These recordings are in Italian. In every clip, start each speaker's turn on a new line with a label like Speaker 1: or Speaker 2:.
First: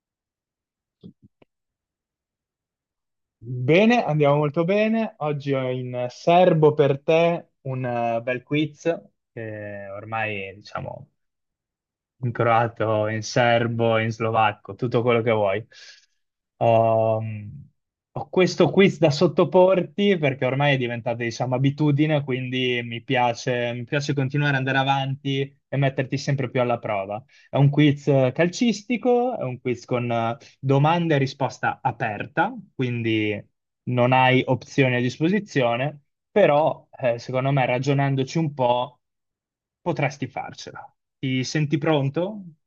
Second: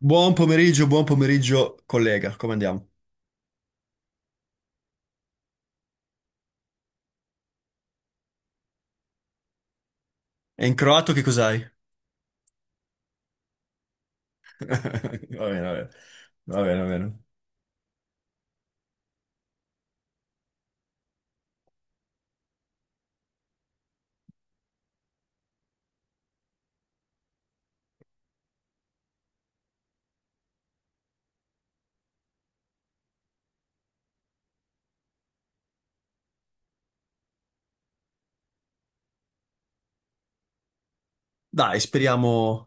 Speaker 1: Buon pomeriggio, collega, come andiamo?
Speaker 2: Bene, andiamo molto bene. Oggi ho in serbo per te un bel quiz che ormai,
Speaker 1: E in
Speaker 2: diciamo,
Speaker 1: croato che cos'hai?
Speaker 2: in croato, in serbo, in slovacco, tutto quello che
Speaker 1: Va
Speaker 2: vuoi.
Speaker 1: bene, va bene, va bene, va bene.
Speaker 2: Ho, ho questo quiz da sottoporti perché ormai è diventata, diciamo, abitudine, quindi mi piace continuare ad andare avanti e metterti sempre più alla prova. È un quiz calcistico, è un quiz con domanda e risposta aperta, quindi non hai opzioni a disposizione. Però, secondo me, ragionandoci un po', potresti farcela. Ti senti
Speaker 1: Dai,
Speaker 2: pronto?
Speaker 1: speriamo...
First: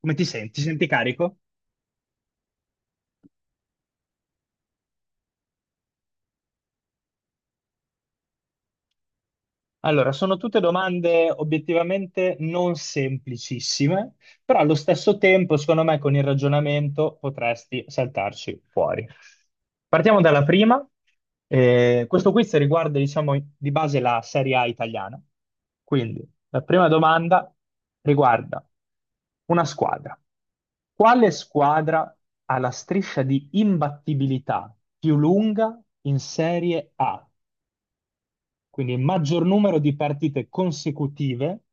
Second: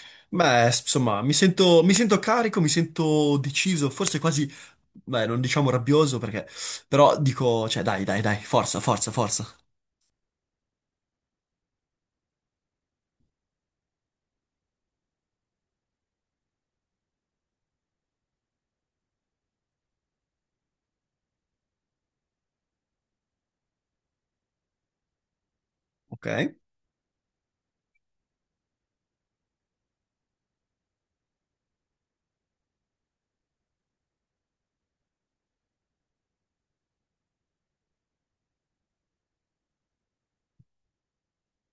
Speaker 2: Come ti senti? Ti
Speaker 1: Beh,
Speaker 2: senti
Speaker 1: insomma, mi
Speaker 2: carico?
Speaker 1: sento, mi sento carico, mi sento deciso, forse quasi... Beh, non diciamo rabbioso perché... Però dico, cioè, dai, dai, dai, forza, forza, forza.
Speaker 2: Allora, sono tutte domande obiettivamente non semplicissime, però allo stesso tempo, secondo me, con il ragionamento potresti saltarci fuori. Partiamo dalla prima. Questo quiz riguarda, diciamo, di base la Serie A italiana. Quindi,
Speaker 1: Ok,
Speaker 2: la prima domanda riguarda una squadra. Quale squadra ha la striscia di imbattibilità più lunga in Serie A? Quindi il maggior numero di partite consecutive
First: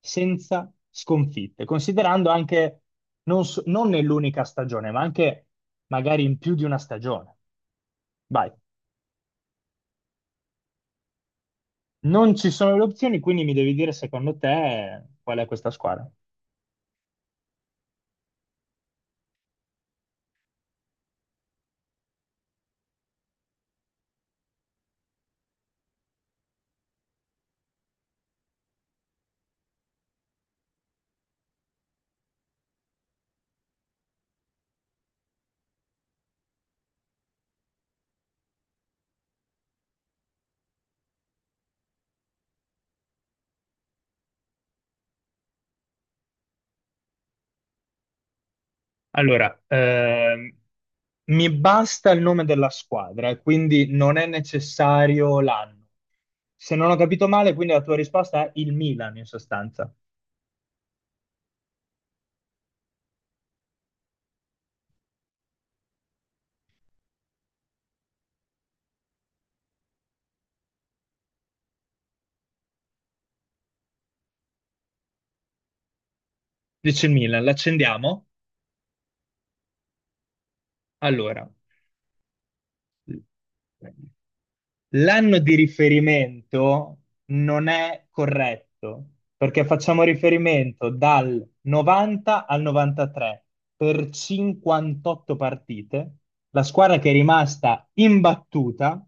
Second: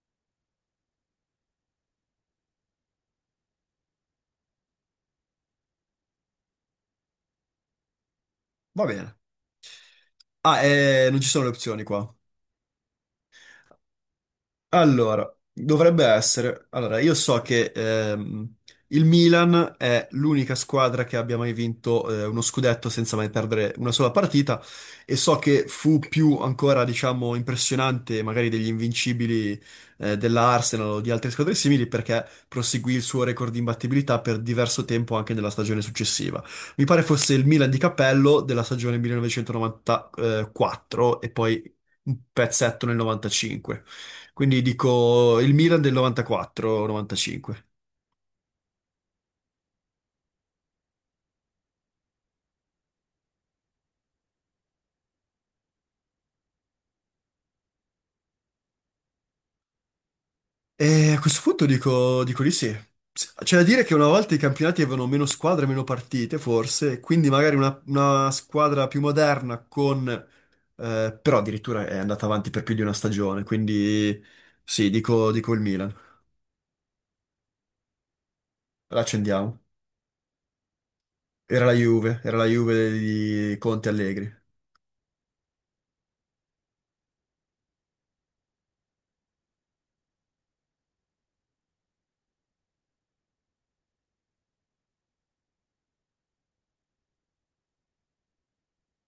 Speaker 2: senza sconfitte, considerando anche non nell'unica stagione, ma anche magari in più di una stagione. Vai.
Speaker 1: va bene. Ah, non ci sono le opzioni qua.
Speaker 2: Non ci sono le opzioni, quindi mi devi dire secondo te
Speaker 1: Allora,
Speaker 2: qual è questa
Speaker 1: dovrebbe
Speaker 2: squadra.
Speaker 1: essere. Allora, io so che il Milan è l'unica squadra che abbia mai vinto uno scudetto senza mai perdere una sola partita e so che fu più ancora, diciamo, impressionante magari degli invincibili della Arsenal o di altre squadre simili perché proseguì il suo record di imbattibilità per diverso tempo anche nella stagione successiva. Mi pare fosse il Milan di Cappello della stagione 1994 e poi un pezzetto nel 95. Quindi dico il Milan del 94-95.
Speaker 2: Allora, mi basta il nome della squadra, e quindi non è necessario l'anno. Se non ho capito male, quindi la tua risposta è il Milan in sostanza.
Speaker 1: E a questo punto dico, dico di sì. C'è da dire che una volta i campionati avevano meno squadre, meno partite, forse, quindi magari una squadra più moderna con... però addirittura è andata avanti per più di una stagione, quindi sì, dico, dico il Milan.
Speaker 2: Dice il Milan, l'accendiamo?
Speaker 1: La accendiamo.
Speaker 2: Allora,
Speaker 1: Era la Juve di Conte Allegri.
Speaker 2: l'anno di riferimento non è corretto perché facciamo riferimento dal 90 al 93 per 58 partite. La squadra che è rimasta imbattuta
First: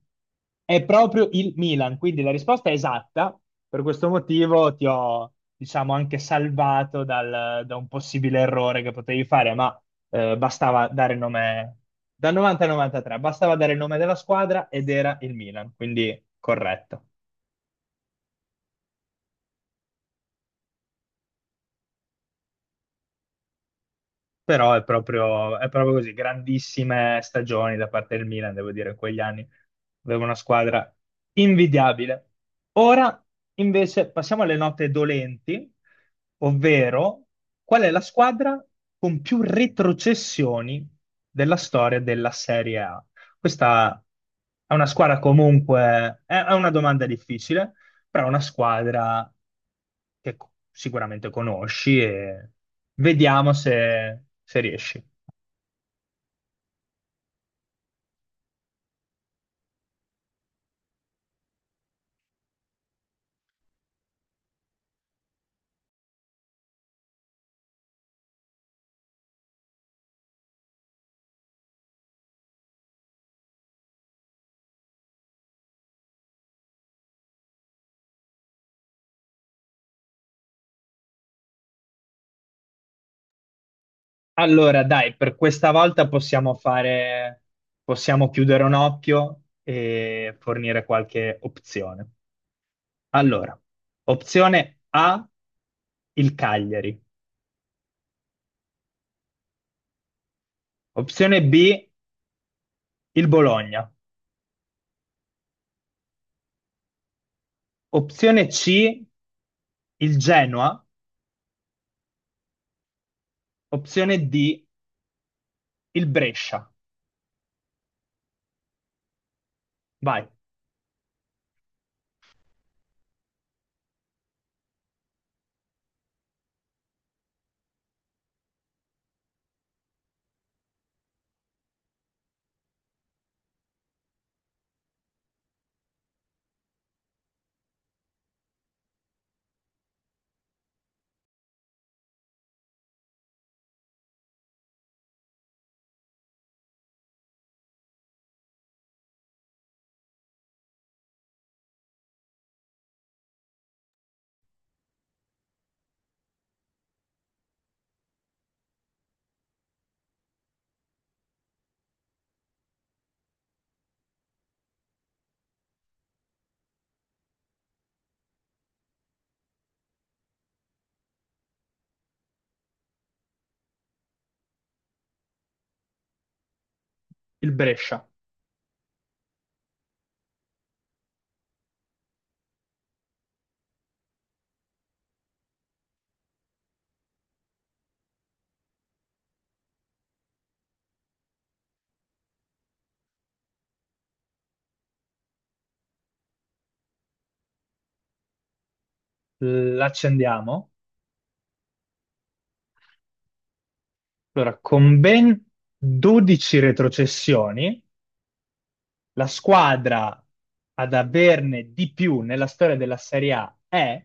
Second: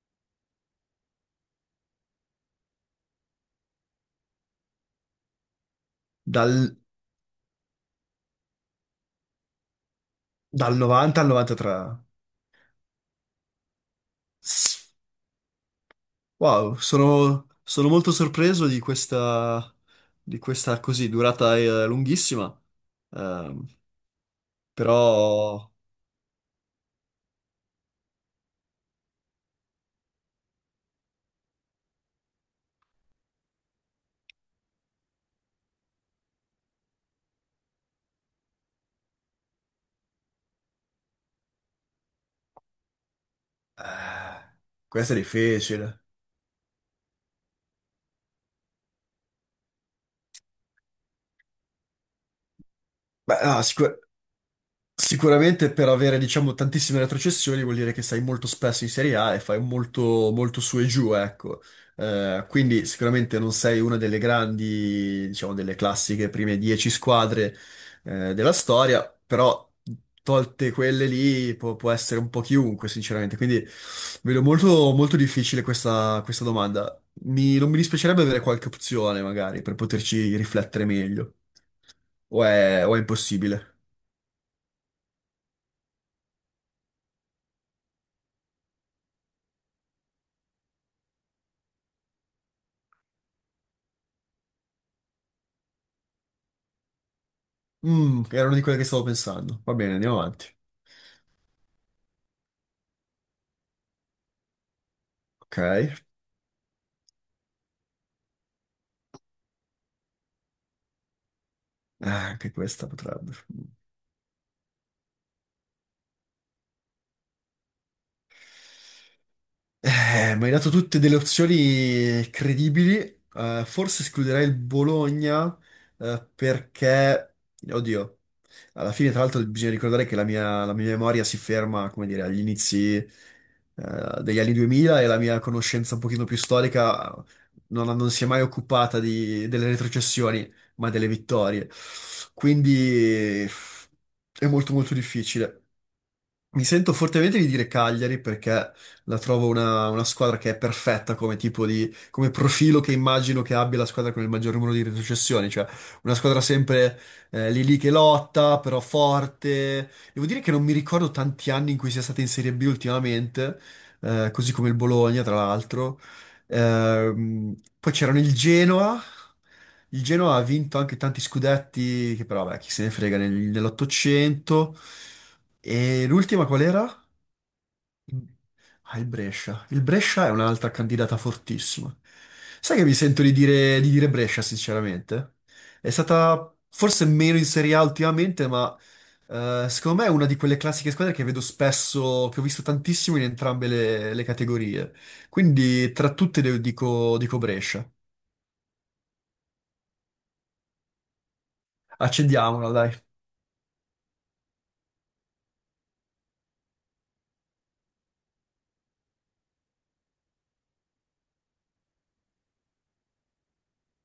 Speaker 2: è proprio il Milan, quindi la risposta è esatta. Per questo motivo ti ho, diciamo, anche
Speaker 1: Dal,
Speaker 2: salvato da un possibile errore che potevi fare, ma
Speaker 1: dal
Speaker 2: bastava dare
Speaker 1: 90 al 93.
Speaker 2: nome dal 90 al 93, bastava dare il nome della squadra ed era il Milan, quindi
Speaker 1: Wow,
Speaker 2: corretto.
Speaker 1: sono, sono molto sorpreso di questa così durata lunghissima, Ehm,
Speaker 2: Però
Speaker 1: però
Speaker 2: è proprio così, grandissime stagioni da parte del Milan, devo dire, in quegli anni. Aveva una squadra invidiabile. Ora invece passiamo alle note dolenti, ovvero qual è la squadra con più retrocessioni della storia della Serie A? Questa
Speaker 1: eh,
Speaker 2: è una
Speaker 1: questa è
Speaker 2: squadra
Speaker 1: difficile.
Speaker 2: comunque, è una domanda difficile però è una squadra che sicuramente conosci e
Speaker 1: Beh,
Speaker 2: vediamo
Speaker 1: no, sicuro.
Speaker 2: se, se riesci.
Speaker 1: Sicuramente per avere, diciamo, tantissime retrocessioni vuol dire che sei molto spesso in Serie A e fai molto, molto su e giù, ecco. Quindi sicuramente non sei una delle grandi, diciamo, delle classiche prime 10 squadre, della storia, però tolte quelle lì può, può essere un po' chiunque, sinceramente. Quindi vedo molto, molto difficile questa, questa domanda. Non mi dispiacerebbe avere qualche opzione, magari, per poterci riflettere meglio. O è impossibile?
Speaker 2: Allora, dai, per questa volta possiamo fare, possiamo chiudere un occhio e fornire qualche opzione. Allora, opzione A, il Cagliari,
Speaker 1: Mm, era una di quelle che stavo pensando. Va bene, andiamo avanti.
Speaker 2: opzione B, il Bologna,
Speaker 1: Ok.
Speaker 2: opzione C, il Genoa,
Speaker 1: Ah, anche questa potrebbe. Mm.
Speaker 2: opzione D, il Brescia. Vai,
Speaker 1: Mi hai dato tutte delle opzioni credibili. Forse escluderei il Bologna, perché, oddio, alla fine, tra l'altro, bisogna ricordare che la mia memoria si ferma, come dire, agli inizi, degli anni 2000 e la mia conoscenza un pochino più storica non, non si è mai occupata delle retrocessioni, ma delle vittorie. Quindi è molto molto difficile. Mi sento fortemente di dire Cagliari perché la trovo una squadra che è perfetta come tipo di, come profilo che immagino che abbia la squadra con il maggior numero di retrocessioni, cioè una squadra sempre lì lì che lotta, però forte. Devo dire che non mi ricordo tanti anni in cui sia stata in Serie B ultimamente, così come il Bologna, tra l'altro. Ehm, poi c'erano il Genoa. Il Genoa ha vinto anche tanti scudetti, che però, beh, chi se ne frega, nell'Ottocento. E l'ultima qual era?
Speaker 2: il Brescia.
Speaker 1: Ah, il Brescia. Il Brescia è un'altra candidata fortissima. Sai che mi sento di dire Brescia, sinceramente? È stata forse meno in Serie A ultimamente, ma secondo me è una di quelle classiche squadre che vedo spesso, che ho visto tantissimo in entrambe le categorie. Quindi tra tutte dico, dico Brescia.
Speaker 2: L'accendiamo?
Speaker 1: Accendiamola, dai.
Speaker 2: Allora, con ben 12 retrocessioni, la squadra ad averne di più nella storia della Serie A è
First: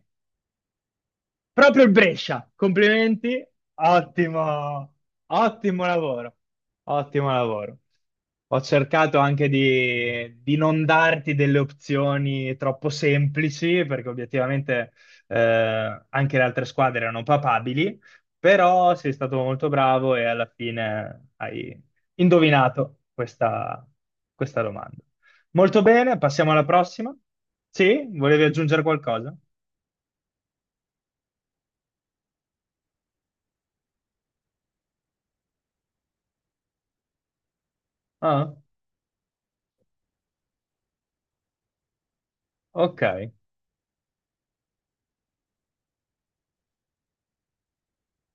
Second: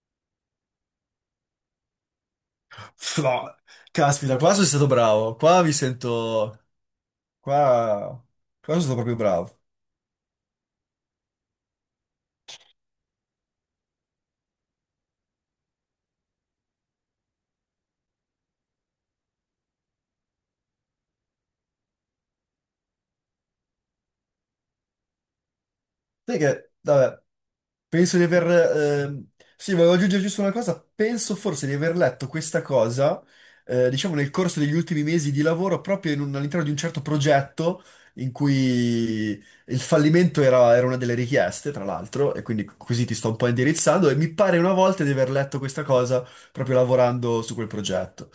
Speaker 2: proprio il Brescia, complimenti,
Speaker 1: No, caspita, qua sono stato
Speaker 2: ottimo,
Speaker 1: bravo. Qua mi
Speaker 2: ottimo lavoro,
Speaker 1: sento...
Speaker 2: ottimo lavoro.
Speaker 1: Qua,
Speaker 2: Ho
Speaker 1: qua sono stato proprio
Speaker 2: cercato anche
Speaker 1: bravo.
Speaker 2: di non darti delle opzioni troppo semplici, perché obiettivamente anche le altre squadre erano papabili, però sei stato molto bravo e alla fine hai indovinato questa, questa domanda. Molto bene,
Speaker 1: Sai
Speaker 2: passiamo alla
Speaker 1: che,
Speaker 2: prossima.
Speaker 1: vabbè,
Speaker 2: Sì,
Speaker 1: penso di
Speaker 2: volevi
Speaker 1: aver...
Speaker 2: aggiungere
Speaker 1: ehm,
Speaker 2: qualcosa?
Speaker 1: sì, volevo aggiungere giusto una cosa. Penso forse di aver letto questa cosa, diciamo, nel corso degli ultimi mesi di lavoro, proprio in all'interno di un certo progetto in
Speaker 2: Ah,
Speaker 1: cui il fallimento era, era una delle richieste, tra l'altro, e quindi così ti sto
Speaker 2: ok.
Speaker 1: un po' indirizzando, e mi pare una volta di aver letto questa cosa proprio lavorando su quel progetto.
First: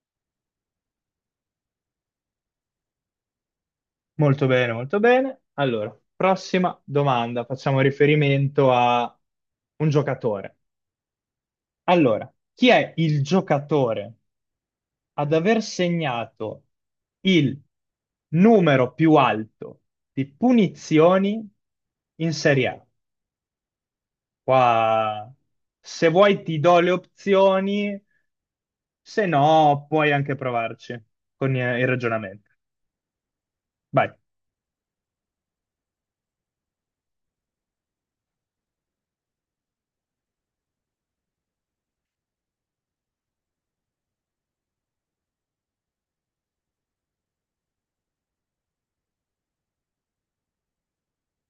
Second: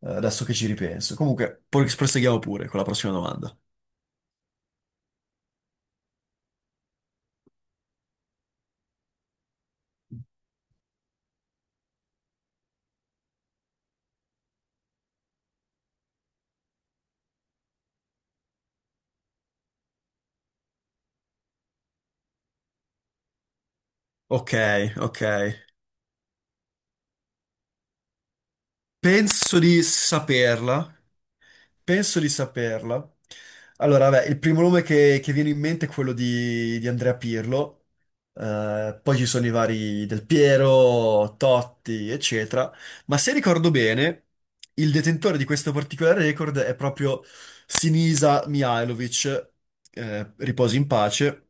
Speaker 1: Adesso che ci ripenso. Comunque, poi proseguiamo pure con la prossima domanda.
Speaker 2: Molto bene, molto bene. Allora, prossima domanda. Facciamo riferimento a un giocatore. Allora, chi è il giocatore ad aver segnato il numero più alto di punizioni in Serie A?
Speaker 1: Ok, ok.
Speaker 2: Qua, se vuoi ti do le opzioni, se
Speaker 1: Penso di
Speaker 2: no puoi anche provarci
Speaker 1: saperla,
Speaker 2: con il
Speaker 1: penso di
Speaker 2: ragionamento.
Speaker 1: saperla.
Speaker 2: Vai.
Speaker 1: Allora, vabbè, il primo nome che viene in mente è quello di Andrea Pirlo, poi ci sono i vari Del Piero, Totti, eccetera, ma se ricordo bene, il detentore di questo particolare record è proprio Sinisa Mihajlovic, riposi in pace.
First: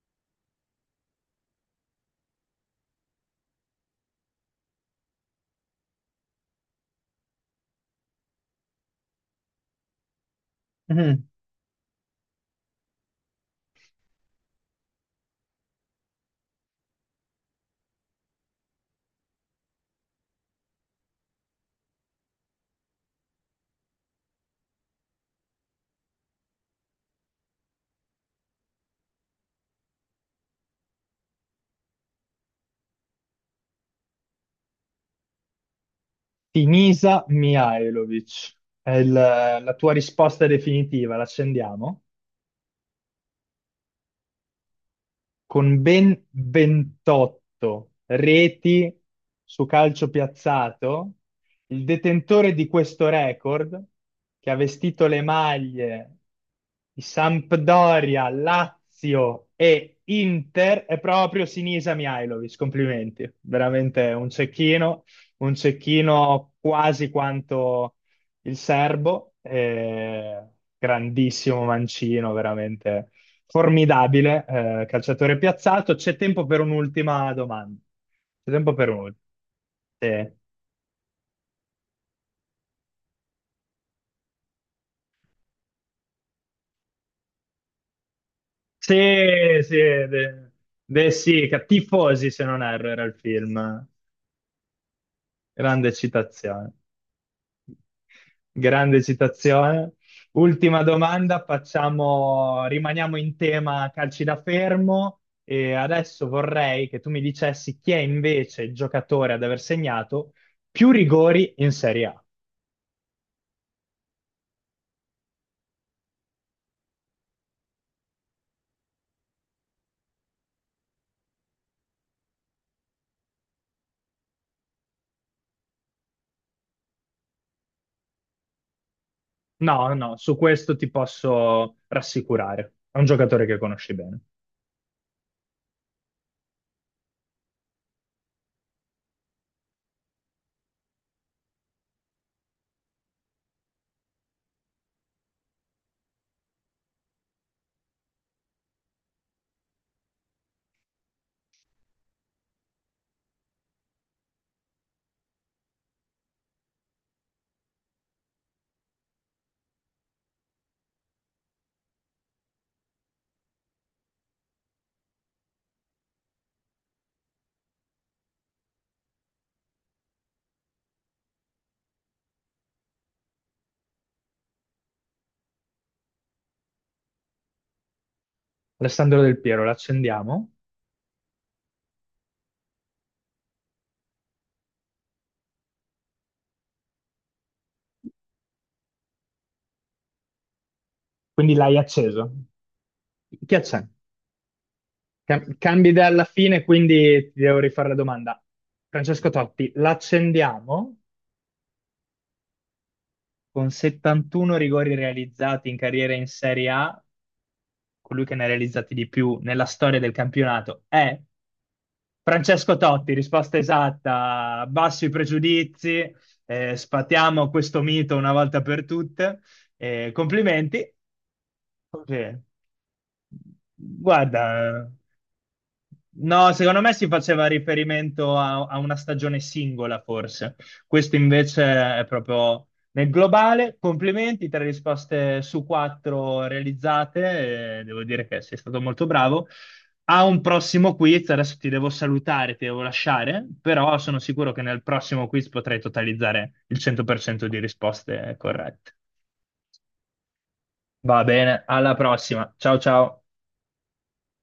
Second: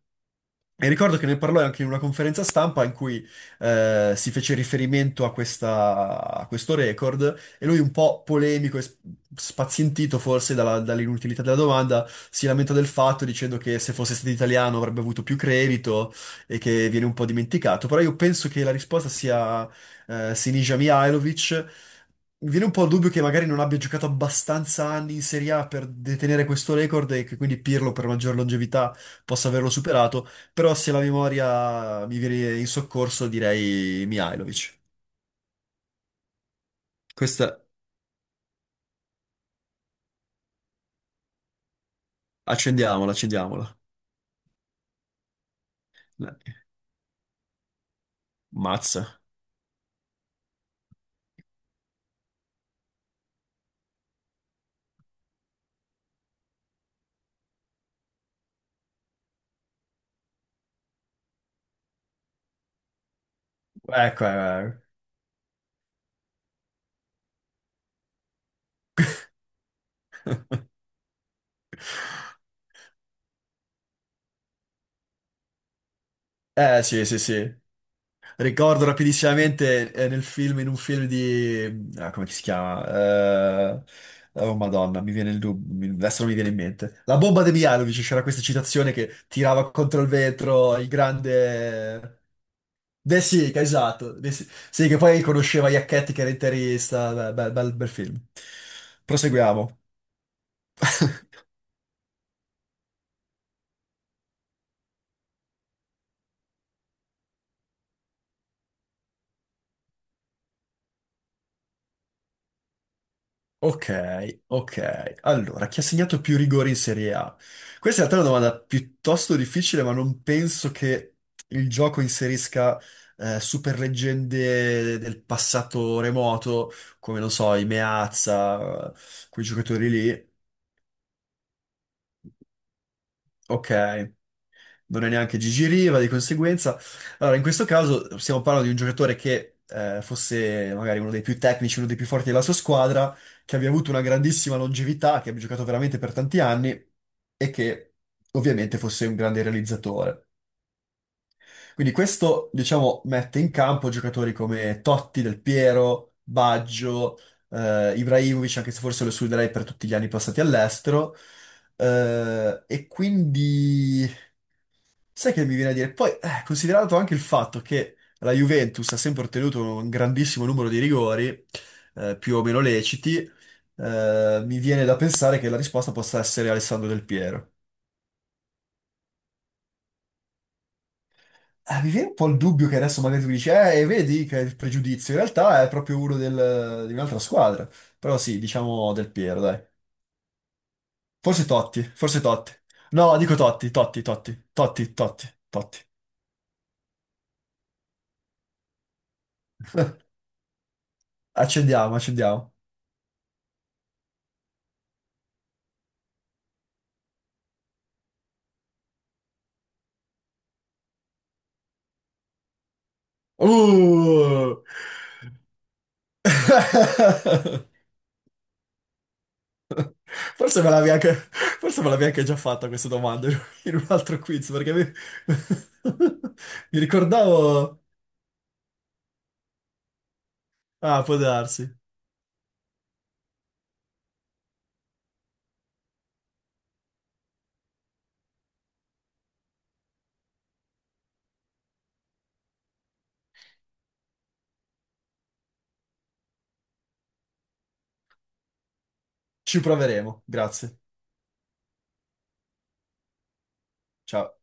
Speaker 1: E ricordo che ne parlò anche in una conferenza stampa in cui si fece riferimento a, a questo record e lui un po' polemico e spazientito forse dall'inutilità della domanda, si lamenta del fatto dicendo che se fosse stato italiano avrebbe avuto più credito e che viene un po' dimenticato. Però io penso che la risposta sia Sinisa Mihajlovic. Mi viene un po' il dubbio che magari non abbia giocato abbastanza anni in Serie A per detenere questo record e che quindi Pirlo per maggior longevità possa averlo superato, però se la memoria mi viene in soccorso direi Mihajlovic.
Speaker 2: Sinisa
Speaker 1: Questa
Speaker 2: Mihajlovic, è la tua risposta definitiva, l'accendiamo?
Speaker 1: accendiamola, accendiamola.
Speaker 2: Con ben 28 reti
Speaker 1: Mazza.
Speaker 2: su calcio piazzato, il detentore di questo record, che ha vestito le maglie di Sampdoria, Lazio e Inter, è proprio Sinisa Mihajlovic. Complimenti, veramente
Speaker 1: Ecco,
Speaker 2: un cecchino quasi quanto il serbo, grandissimo mancino, veramente formidabile, calciatore piazzato. C'è tempo per
Speaker 1: eh. Sì, sì,
Speaker 2: un'ultima
Speaker 1: sì.
Speaker 2: domanda. C'è tempo
Speaker 1: Ricordo
Speaker 2: per un'ultima.
Speaker 1: rapidissimamente nel
Speaker 2: Sì,
Speaker 1: film, in un film di... ah, come si chiama? Eh, Oh, Madonna, mi viene il dubbio, adesso non mi viene in mente. La bomba di Mialovic, c'era questa citazione che
Speaker 2: sì,
Speaker 1: tirava
Speaker 2: sì,
Speaker 1: contro il vetro il
Speaker 2: sì,
Speaker 1: grande...
Speaker 2: Tifosi, se non erro, era il
Speaker 1: De Sica,
Speaker 2: film.
Speaker 1: esatto. Sì, che poi conosceva
Speaker 2: Grande
Speaker 1: Iacchetti che era
Speaker 2: citazione.
Speaker 1: interista. Beh, bel bel film.
Speaker 2: Grande
Speaker 1: Proseguiamo.
Speaker 2: citazione. Ultima domanda, facciamo, rimaniamo in tema calci da fermo e adesso vorrei che tu mi dicessi chi è invece il giocatore ad aver segnato più rigori in Serie A.
Speaker 1: Ok, ok. Allora, chi ha segnato più rigori in Serie A? Questa in realtà è una domanda piuttosto difficile, ma non penso che il gioco inserisca super leggende del passato remoto, come non so, i Meazza, quei giocatori
Speaker 2: No, no,
Speaker 1: lì.
Speaker 2: su questo ti posso rassicurare. È un giocatore che
Speaker 1: Ok.
Speaker 2: conosci bene.
Speaker 1: Non è neanche Gigi Riva, di conseguenza. Allora, in questo caso stiamo parlando di un giocatore che fosse magari uno dei più tecnici, uno dei più forti della sua squadra, che abbia avuto una grandissima longevità, che abbia giocato veramente per tanti anni e che ovviamente fosse un grande realizzatore. Quindi questo, diciamo, mette in campo giocatori come Totti, Del Piero, Baggio, Ibrahimovic, anche se forse lo escluderei per tutti gli anni passati all'estero. E quindi sai che mi viene a dire? Poi, considerato anche il fatto che la Juventus ha sempre ottenuto un grandissimo numero di rigori, più o meno leciti, mi viene da pensare che la risposta possa essere Alessandro Del Piero.
Speaker 2: Alessandro Del Piero, l'accendiamo?
Speaker 1: Mi viene un po' il dubbio che adesso magari tu dici, e vedi che è il pregiudizio. In realtà è proprio uno di un'altra squadra. Però sì, diciamo Del Piero, dai. Forse
Speaker 2: Quindi l'hai
Speaker 1: Totti, forse
Speaker 2: acceso.
Speaker 1: Totti. No, dico
Speaker 2: Chi
Speaker 1: Totti,
Speaker 2: accendi?
Speaker 1: Totti, Totti, Totti, Totti, Totti.
Speaker 2: Cambi idea alla fine, quindi ti devo rifare la domanda. Francesco Totti, l'accendiamo
Speaker 1: Accendiamo, accendiamo.
Speaker 2: con 71 rigori realizzati in carriera in Serie A, colui che ne ha realizzati di più nella storia del campionato è Francesco Totti, risposta
Speaker 1: Uh!
Speaker 2: esatta, basso i pregiudizi, sfatiamo questo mito una volta per tutte.
Speaker 1: Forse me l'avevi
Speaker 2: Complimenti.
Speaker 1: anche, forse me l'avevi anche già
Speaker 2: Ok.
Speaker 1: fatta questa domanda in un altro quiz, perché
Speaker 2: Guarda.
Speaker 1: mi,
Speaker 2: No,
Speaker 1: mi
Speaker 2: secondo me si faceva
Speaker 1: ricordavo...
Speaker 2: riferimento a, a una stagione singola, forse.
Speaker 1: Ah,
Speaker 2: Questo
Speaker 1: può
Speaker 2: invece
Speaker 1: darsi.
Speaker 2: è proprio nel globale. Complimenti, tre risposte su quattro realizzate. Devo dire che sei stato molto bravo. A un prossimo quiz, adesso ti devo salutare, ti devo lasciare, però sono sicuro che nel prossimo quiz potrai totalizzare il 100% di risposte corrette.
Speaker 1: Ci proveremo, grazie.
Speaker 2: Va bene, alla prossima. Ciao ciao.
Speaker 1: Ciao.